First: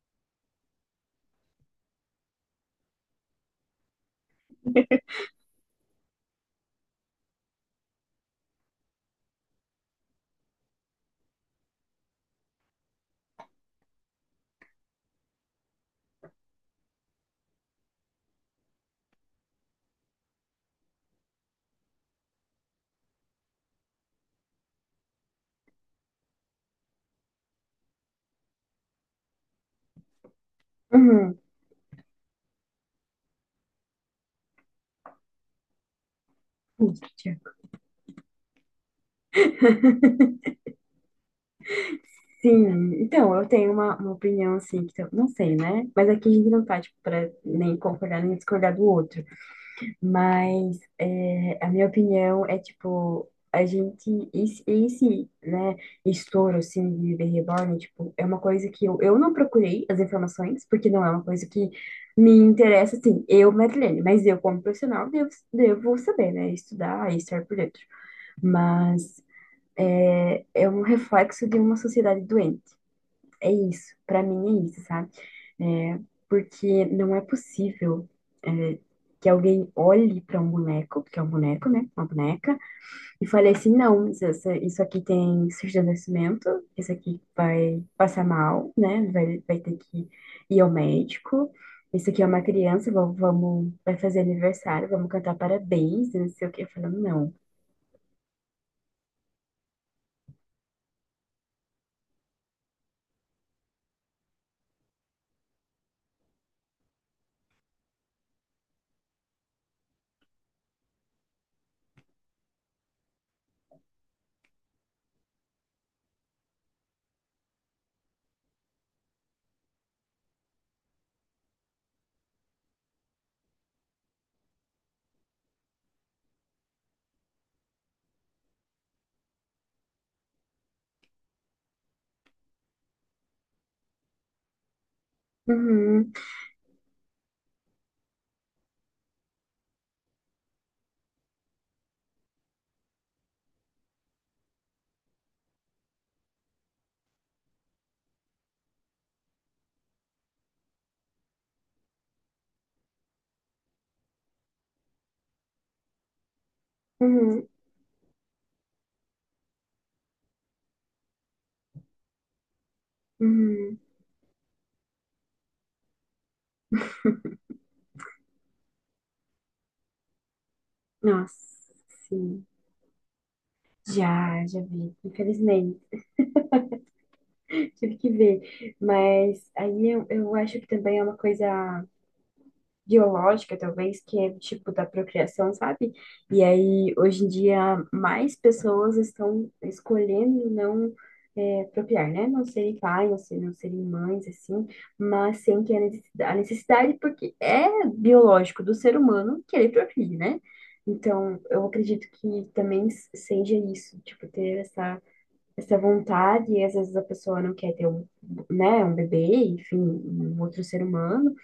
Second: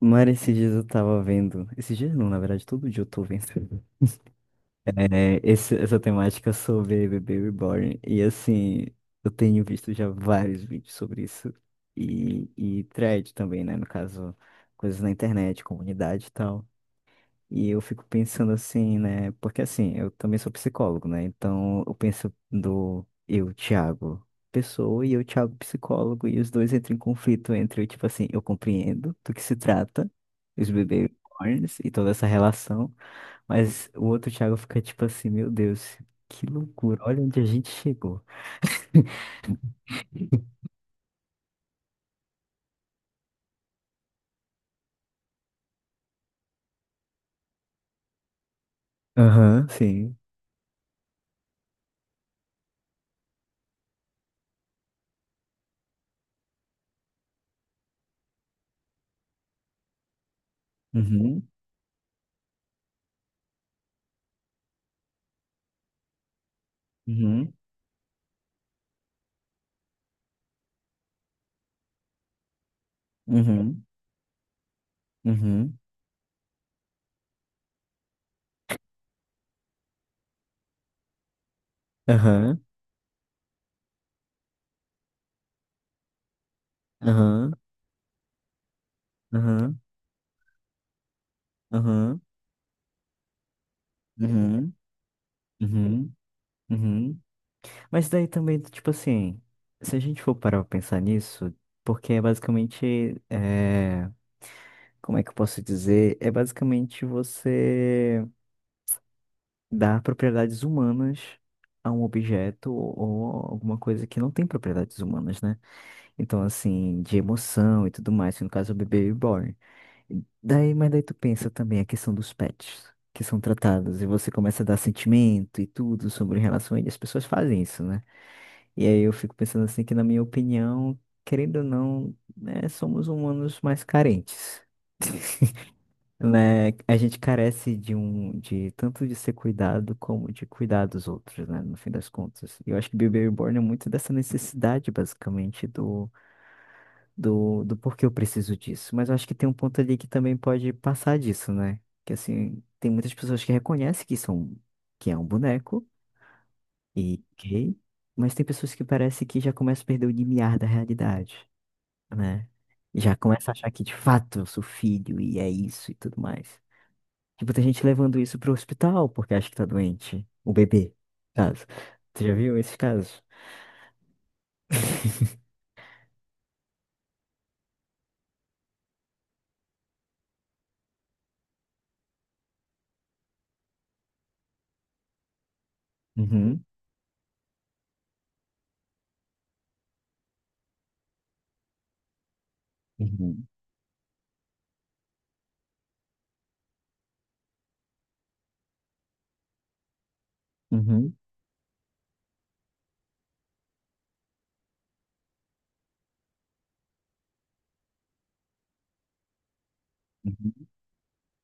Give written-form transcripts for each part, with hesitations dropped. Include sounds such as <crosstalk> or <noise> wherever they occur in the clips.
Mara, esses dias eu tava vendo. Esses dias não, na verdade, todo dia eu tô vendo. É, essa temática sobre bebê reborn. E assim, eu tenho visto já vários vídeos sobre isso. E thread também, né? No caso, coisas na internet, comunidade e tal. E eu fico pensando assim, né? Porque assim, eu também sou psicólogo, né? Então eu penso do eu, Thiago, pessoa, e eu, Thiago, psicólogo, e os dois entram em conflito entre, tipo assim, eu compreendo do que se trata, os bebês Uhum. e toda essa relação, mas o outro Thiago fica tipo assim, meu Deus, que loucura, olha Angústia. onde a gente chegou. Sim, então, eu tenho uma opinião assim, que eu não sei, né? Mas aqui a gente não tá, tipo, pra nem concordar nem discordar do outro. Aham, sim. Mas é, a minha opinião é, tipo, a gente, esse, né, estouro, assim, de Bebê Reborn, tipo, é uma coisa que eu não procurei as informações, porque não é uma coisa Uhum, que me interessa, assim, eu, Madeleine, mas eu, como profissional, devo saber, né? Estudar e estar uhum, por dentro. Mas é um reflexo de uma sociedade doente. É uhum, isso, para mim é isso, sabe? uhum, É, porque não é possível é, que alguém olhe para um boneco, que é um boneco, né? Uma boneca, aham, e fale assim: não, isso aqui tem surdesnecimento, isso aqui aham, vai passar mal, né? Vai ter aham, que ir ao médico. Isso aham, aqui é uma criança, vamos, vai fazer uhum, aniversário, vamos cantar uhum. Uhum, parabéns, não sei o quê. Falando, uhum. não. Mas daí também, tipo assim, se a gente for parar pra pensar nisso, porque é basicamente, é, como é que eu posso dizer? É basicamente você dar propriedades humanas a um objeto ou alguma coisa que não tem propriedades humanas, né? Então, assim, de emoção e tudo mais, no caso, é o bebê reborn. Daí, mas daí tu pensa também a questão dos pets. Que são tratados, e você começa a dar sentimento e tudo sobre relação a ele. As pessoas fazem isso, né? E aí eu fico pensando assim que, na minha opinião, querendo ou não, né, somos humanos mais carentes, <laughs> Uhum, né? A gente carece de um, de tanto de ser cuidado como de cuidar dos outros, né? No fim das contas. E eu acho que Baby Reborn é muito dessa necessidade, basicamente, do porquê eu preciso disso. Mas eu acho que tem um ponto ali que também pode passar disso, né? Que assim, tem muitas pessoas que reconhecem que são, que é um boneco. E, uhum, ok? Mas tem pessoas que parece que já começam a perder o limiar da realidade, né? Já começa a achar uhum. que de fato eu sou filho e é isso e tudo mais. Tipo, tem gente levando isso pro hospital porque acha que tá doente. O bebê, no caso. Nossa, Você já sim. viu esses casos? Já, já vi. Infelizmente, <laughs> tive que ver. Mas aí eu acho que também é uma coisa biológica, talvez, que é tipo da procriação, sabe? E Uhum, aí, hoje em dia, mais pessoas estão escolhendo não procriar, né? Não serem pais, não serem, uhum, não serem mães, assim, mas sem que a necessidade, porque é biológico do ser humano que ele procrie, né? uhum, Então, eu acredito que também seja isso, tipo, ter essa vontade, e às vezes a pessoa não quer ter um, né, um bebê, enfim, um outro uhum, ser humano,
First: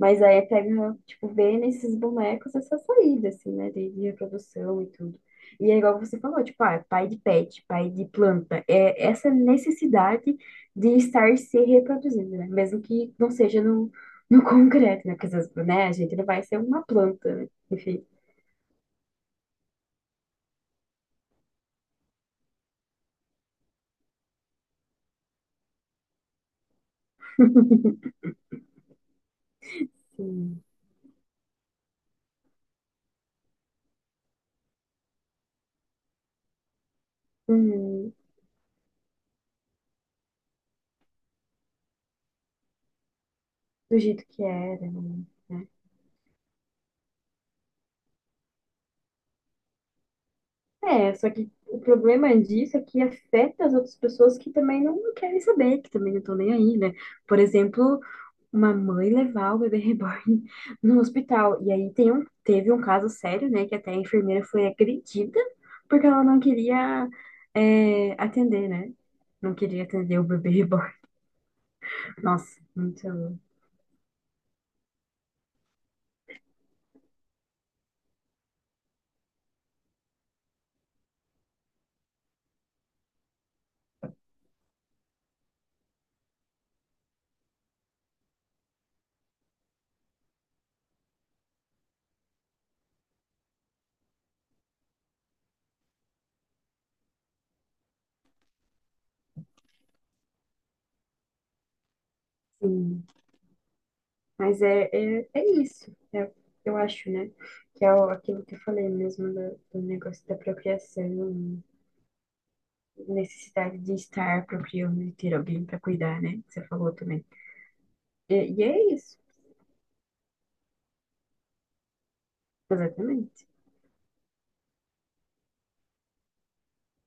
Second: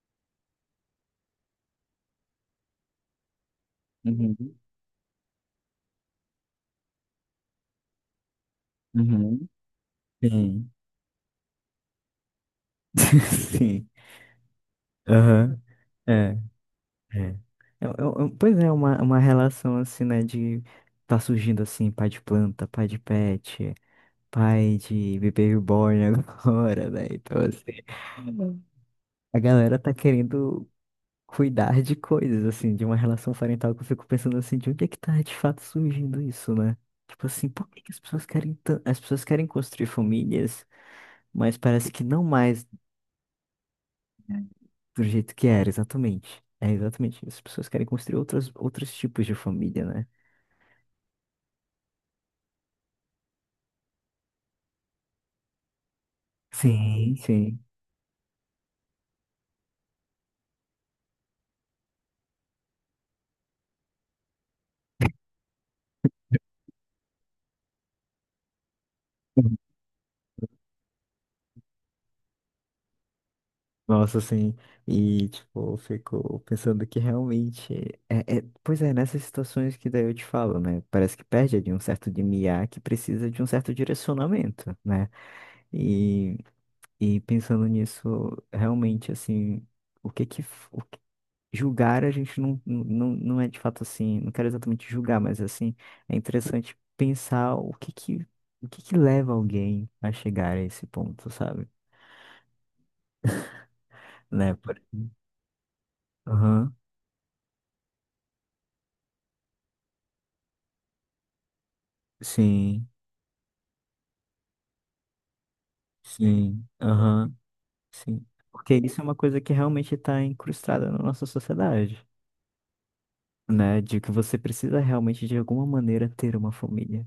mas aí é pega, tipo, vê nesses bonecos essa saída, assim, né? De uhum, reprodução e tudo. E é igual você falou, tipo, ah, pai de pet, pai de planta. É essa uhum. necessidade Sim. de estar se reproduzindo, né? Mesmo que não <laughs> seja Sim. no <laughs> concreto, né? Porque às vezes, Aham. né, a É, gente não é. vai ser uma planta, né? É, Enfim, é, é, pois é, uma relação assim, né, de tá surgindo assim, pai de planta, pai de pet, pai de bebê reborn agora, <laughs> velho. Então, assim, a galera tá assim, querendo cuidar de coisas, assim, de uma relação parental que eu fico pensando assim, de onde é que tá de fato surgindo isso, né? Tipo assim, por que que as hum, pessoas querem as pessoas querem construir famílias, mas parece que não mais do jeito que era, do jeito que né? era, exatamente. É exatamente isso. As pessoas querem construir outras, outros tipos de família, né? É, só que o problema disso é que afeta as outras pessoas que também não querem saber, que também não estão nem aí, né? Sim, Por sim. exemplo, uma mãe levar o bebê reborn <laughs> no hospital. E aí teve um caso sério, né, que até a enfermeira foi agredida porque ela não queria atender, né? Não queria atender o bebê reborn. <laughs> Nossa, muito. Nossa, assim, e tipo, eu fico pensando que realmente pois é, nessas situações que daí eu te falo, né? Parece que perde de um certo de limiar que precisa de um certo direcionamento, né? E, e pensando nisso, realmente, assim, o que que, f- o que- julgar a gente não é de fato assim, não quero exatamente julgar, mas assim, é interessante pensar o que que leva alguém a chegar a esse ponto, sabe? Sim. Né? Mas é isso, o que Aham, eu acho, né? Que é aquilo que eu falei mesmo do negócio da procriação, sim. necessidade de estar procriando e ter alguém para cuidar, né? Que Sim, você falou também. aham, sim. E Porque é isso é uma isso, coisa que realmente está incrustada na nossa sociedade, exatamente. né? De que você precisa realmente, de alguma maneira, ter uma família.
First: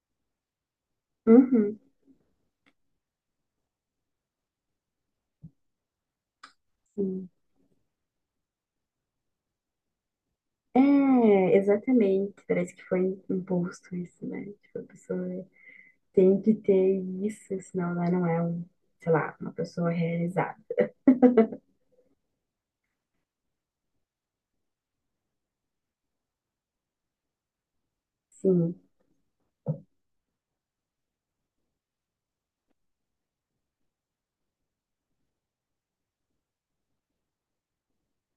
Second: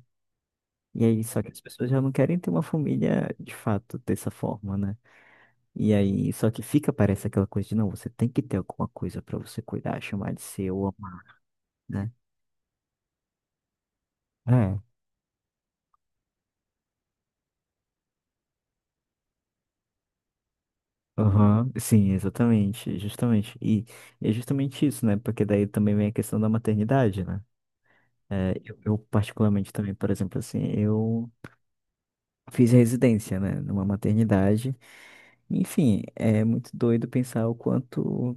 E aí, só que as Uhum. pessoas já não querem ter uma família de fato dessa forma, né? E aí, só que fica, parece Sim. aquela coisa de, não, você tem que ter alguma coisa para você cuidar, chamar de seu, amar, É, né? exatamente. Parece que foi imposto isso, né? É. Tipo, a pessoa tem que ter isso, senão ela não é, um, sei lá, uma pessoa realizada. Aham, sim, exatamente, justamente. E é justamente isso, né? Porque daí também vem a questão da maternidade, né? É, eu, Sim. eu particularmente também, por exemplo, assim, eu fiz residência, né, numa maternidade. Enfim, é muito doido pensar o quanto,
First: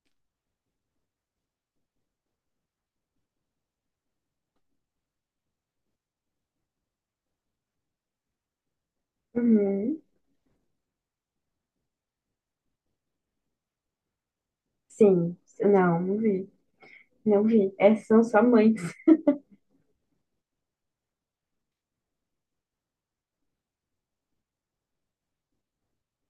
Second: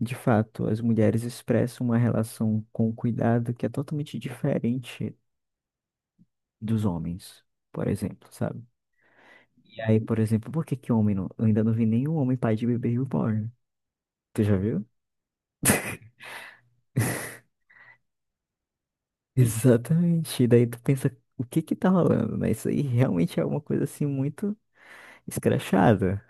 de fato, as mulheres expressam uma relação com o cuidado que é totalmente diferente dos homens, por exemplo, sabe? E aí, Uhum. por exemplo, por que que homem não, eu ainda não vi nenhum homem pai de bebê reborn. Tu já viu? Sim. Não, não vi. Não vi. Essas são só mães. <laughs> Exatamente. E daí tu pensa, o que que tá rolando, né? Isso aí realmente é uma coisa assim muito escrachada.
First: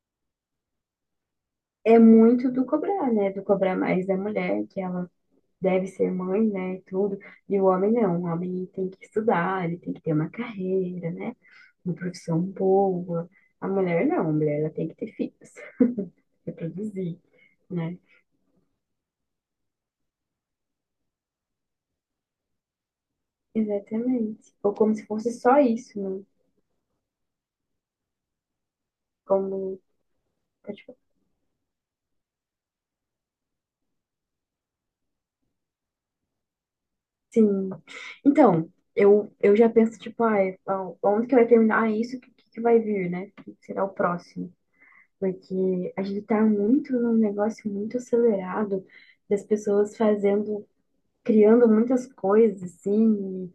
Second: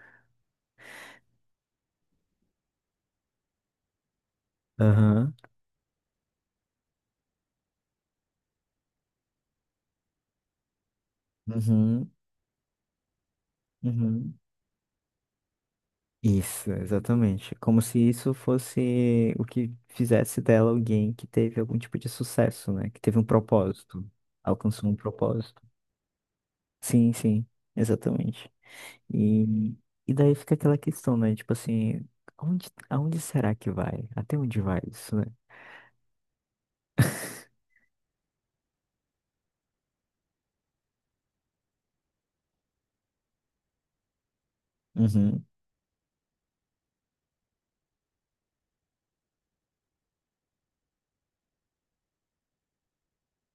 É muito do cobrar, né? Do cobrar mais da mulher, que ela Aham. deve ser mãe, né? E tudo. E o homem não. O homem tem que estudar, ele tem que ter uma carreira, né? Uma Uhum, profissão boa. A mulher não. uhum. A mulher, ela tem que ter filhos, Isso, reproduzir, exatamente. Como se né? isso fosse o que fizesse dela alguém que teve algum tipo de sucesso, né? Que teve um propósito, Exatamente. Ou alcançou como um se fosse só propósito. isso, né? Sim, sim, exatamente. E, Como, e daí fica tá, aquela tipo, questão, né? Tipo assim, aonde, aonde será que vai? Até onde vai isso, né? sim. Então, eu já penso, tipo, ah, ah, onde que vai terminar, ah, isso? O que, que vai vir, né? O que será o próximo? Uhum, Porque a gente tá muito num negócio muito acelerado das pessoas fazendo, criando muitas coisas, assim,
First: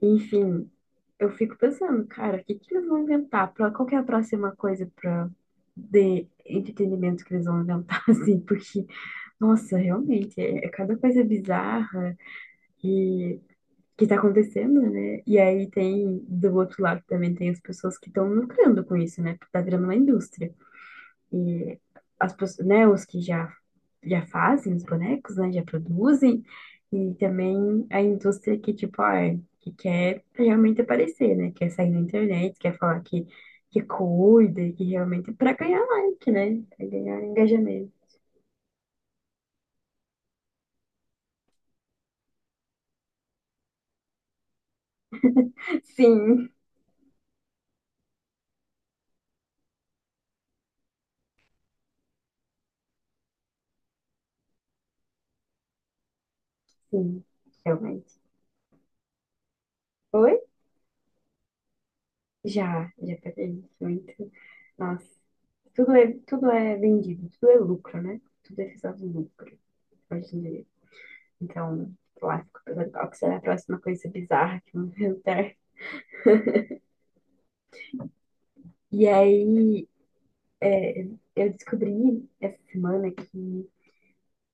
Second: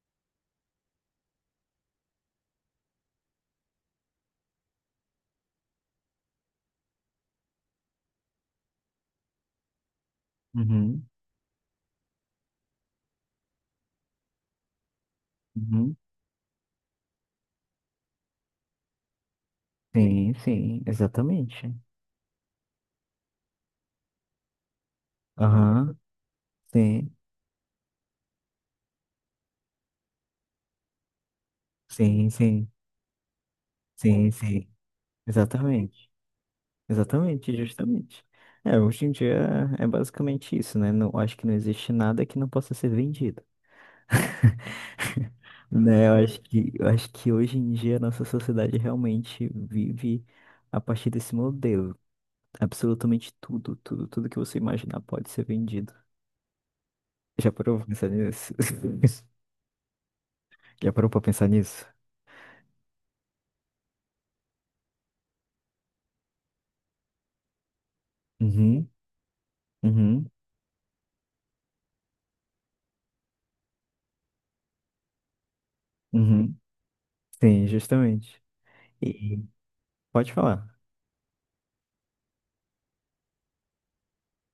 e, enfim. Eu fico pensando, cara, o que que eles vão inventar? Pra, qual que é a próxima coisa pra, de entretenimento que eles vão inventar, <laughs> assim? Porque, nossa, realmente, é cada uhum, coisa bizarra e que tá acontecendo, né? E aí uhum. Do outro lado também tem as pessoas que estão lucrando com isso, né? Porque tá virando uma Sim, indústria. sim, exatamente. E né, os que já, fazem os bonecos, né, já Aham, produzem, sim, e também a indústria que, tipo, ah, que quer realmente aparecer, né, quer sair na sim, internet, sim, quer falar que sim, cuida, sim, que realmente, para ganhar exatamente. like, né, pra ganhar Exatamente, engajamento. justamente. É, hoje em dia é basicamente isso, né? Não, acho que não existe nada que não possa ser vendido, né? Eu acho Sim, que, eu acho que hoje em dia a nossa sociedade realmente vive a partir desse modelo. Absolutamente tudo que você imaginar pode ser vendido. sim, Já parou pra pensar realmente. nisso? <laughs> Oi? Já parou pra pensar nisso? Já, já peguei muito. Nossa, tudo é vendido, tudo é lucro, né? Tudo é Uhum, visado lucro, uhum, hoje em dia. Então, lá ficou pensando qual que será a próxima coisa bizarra que vão inventar. uhum. Sim, justamente. E E aí, pode falar. é, eu descobri essa semana que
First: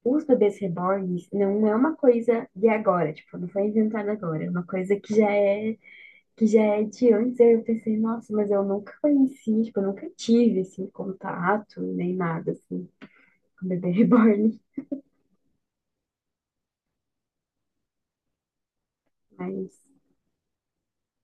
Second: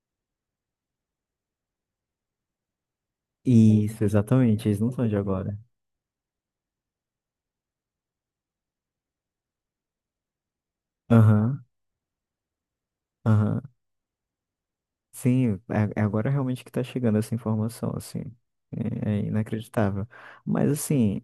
os bebês reborns não é uma coisa de agora, tipo, não foi Isso, inventada agora, é uma exatamente. Eles não coisa são de que já agora. é que já é de antes. Aí eu pensei, nossa, mas eu nunca conheci, tipo, eu nunca tive assim Aham, contato nem nada assim aham. com bebê <laughs> reborn, Sim, é é agora realmente que está chegando essa informação, assim. É, é mas inacreditável. Mas, assim,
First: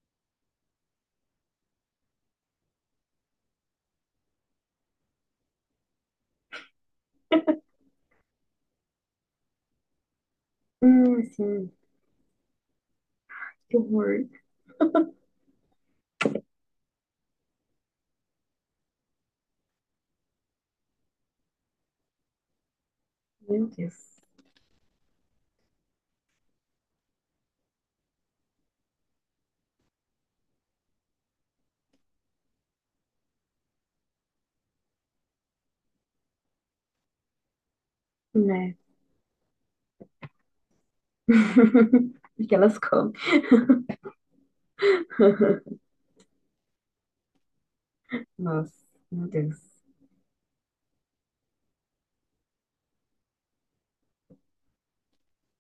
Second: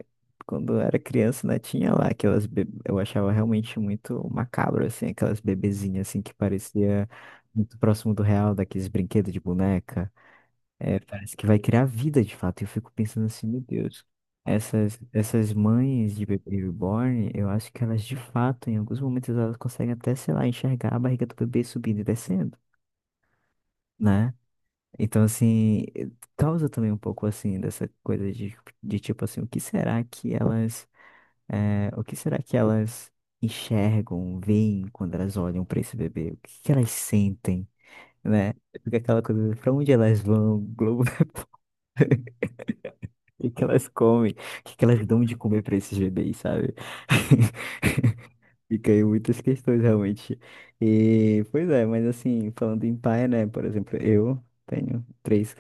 quando eu era criança, né, tinha lá aquelas... Eu achava realmente muito macabro, assim, aquelas bebezinhas, assim, que parecia muito próximo do real, daqueles brinquedos de boneca. É, parece que vai assim, criar vida, de fato. E eu fico pensando assim, meu que Deus, horror. essas mães de bebê reborn, eu acho que elas, de fato, em alguns momentos, elas conseguem até, sei lá, enxergar a barriga do bebê subindo e descendo, Meu Deus, né? Então, assim, causa também um pouco, assim, dessa coisa de tipo assim, o que será que elas enxergam, veem quando elas olham para esse bebê? O que que elas sentem, né? né? Fica aquela coisa, pra onde elas vão, Globo, <laughs> <laughs> O que elas comem. o que que elas comem, o que que elas dão de comer para <laughs> esses bebês, sabe? <laughs> Nossa, Fica aí meu muitas Deus. questões, realmente. E, pois é, mas assim, falando em pai, né, por exemplo, eu tenho três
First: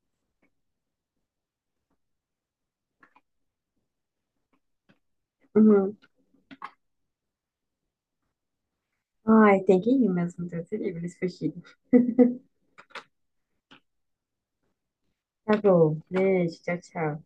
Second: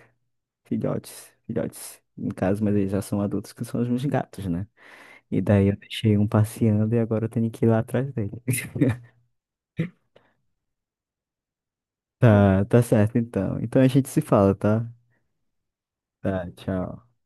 filhotes, filhotes, no caso, mas eles já são adultos, que são os meus gatos, né? E daí eu Uhum. deixei um passeando e agora eu tenho que ir lá atrás dele. <laughs> Ai, tem que ir mesmo, Deus me livre, eles fugiram. Tá, tá certo então. Então a gente se fala, tá? Tá bom, Tá, beijo, tchau, tchau. tchau.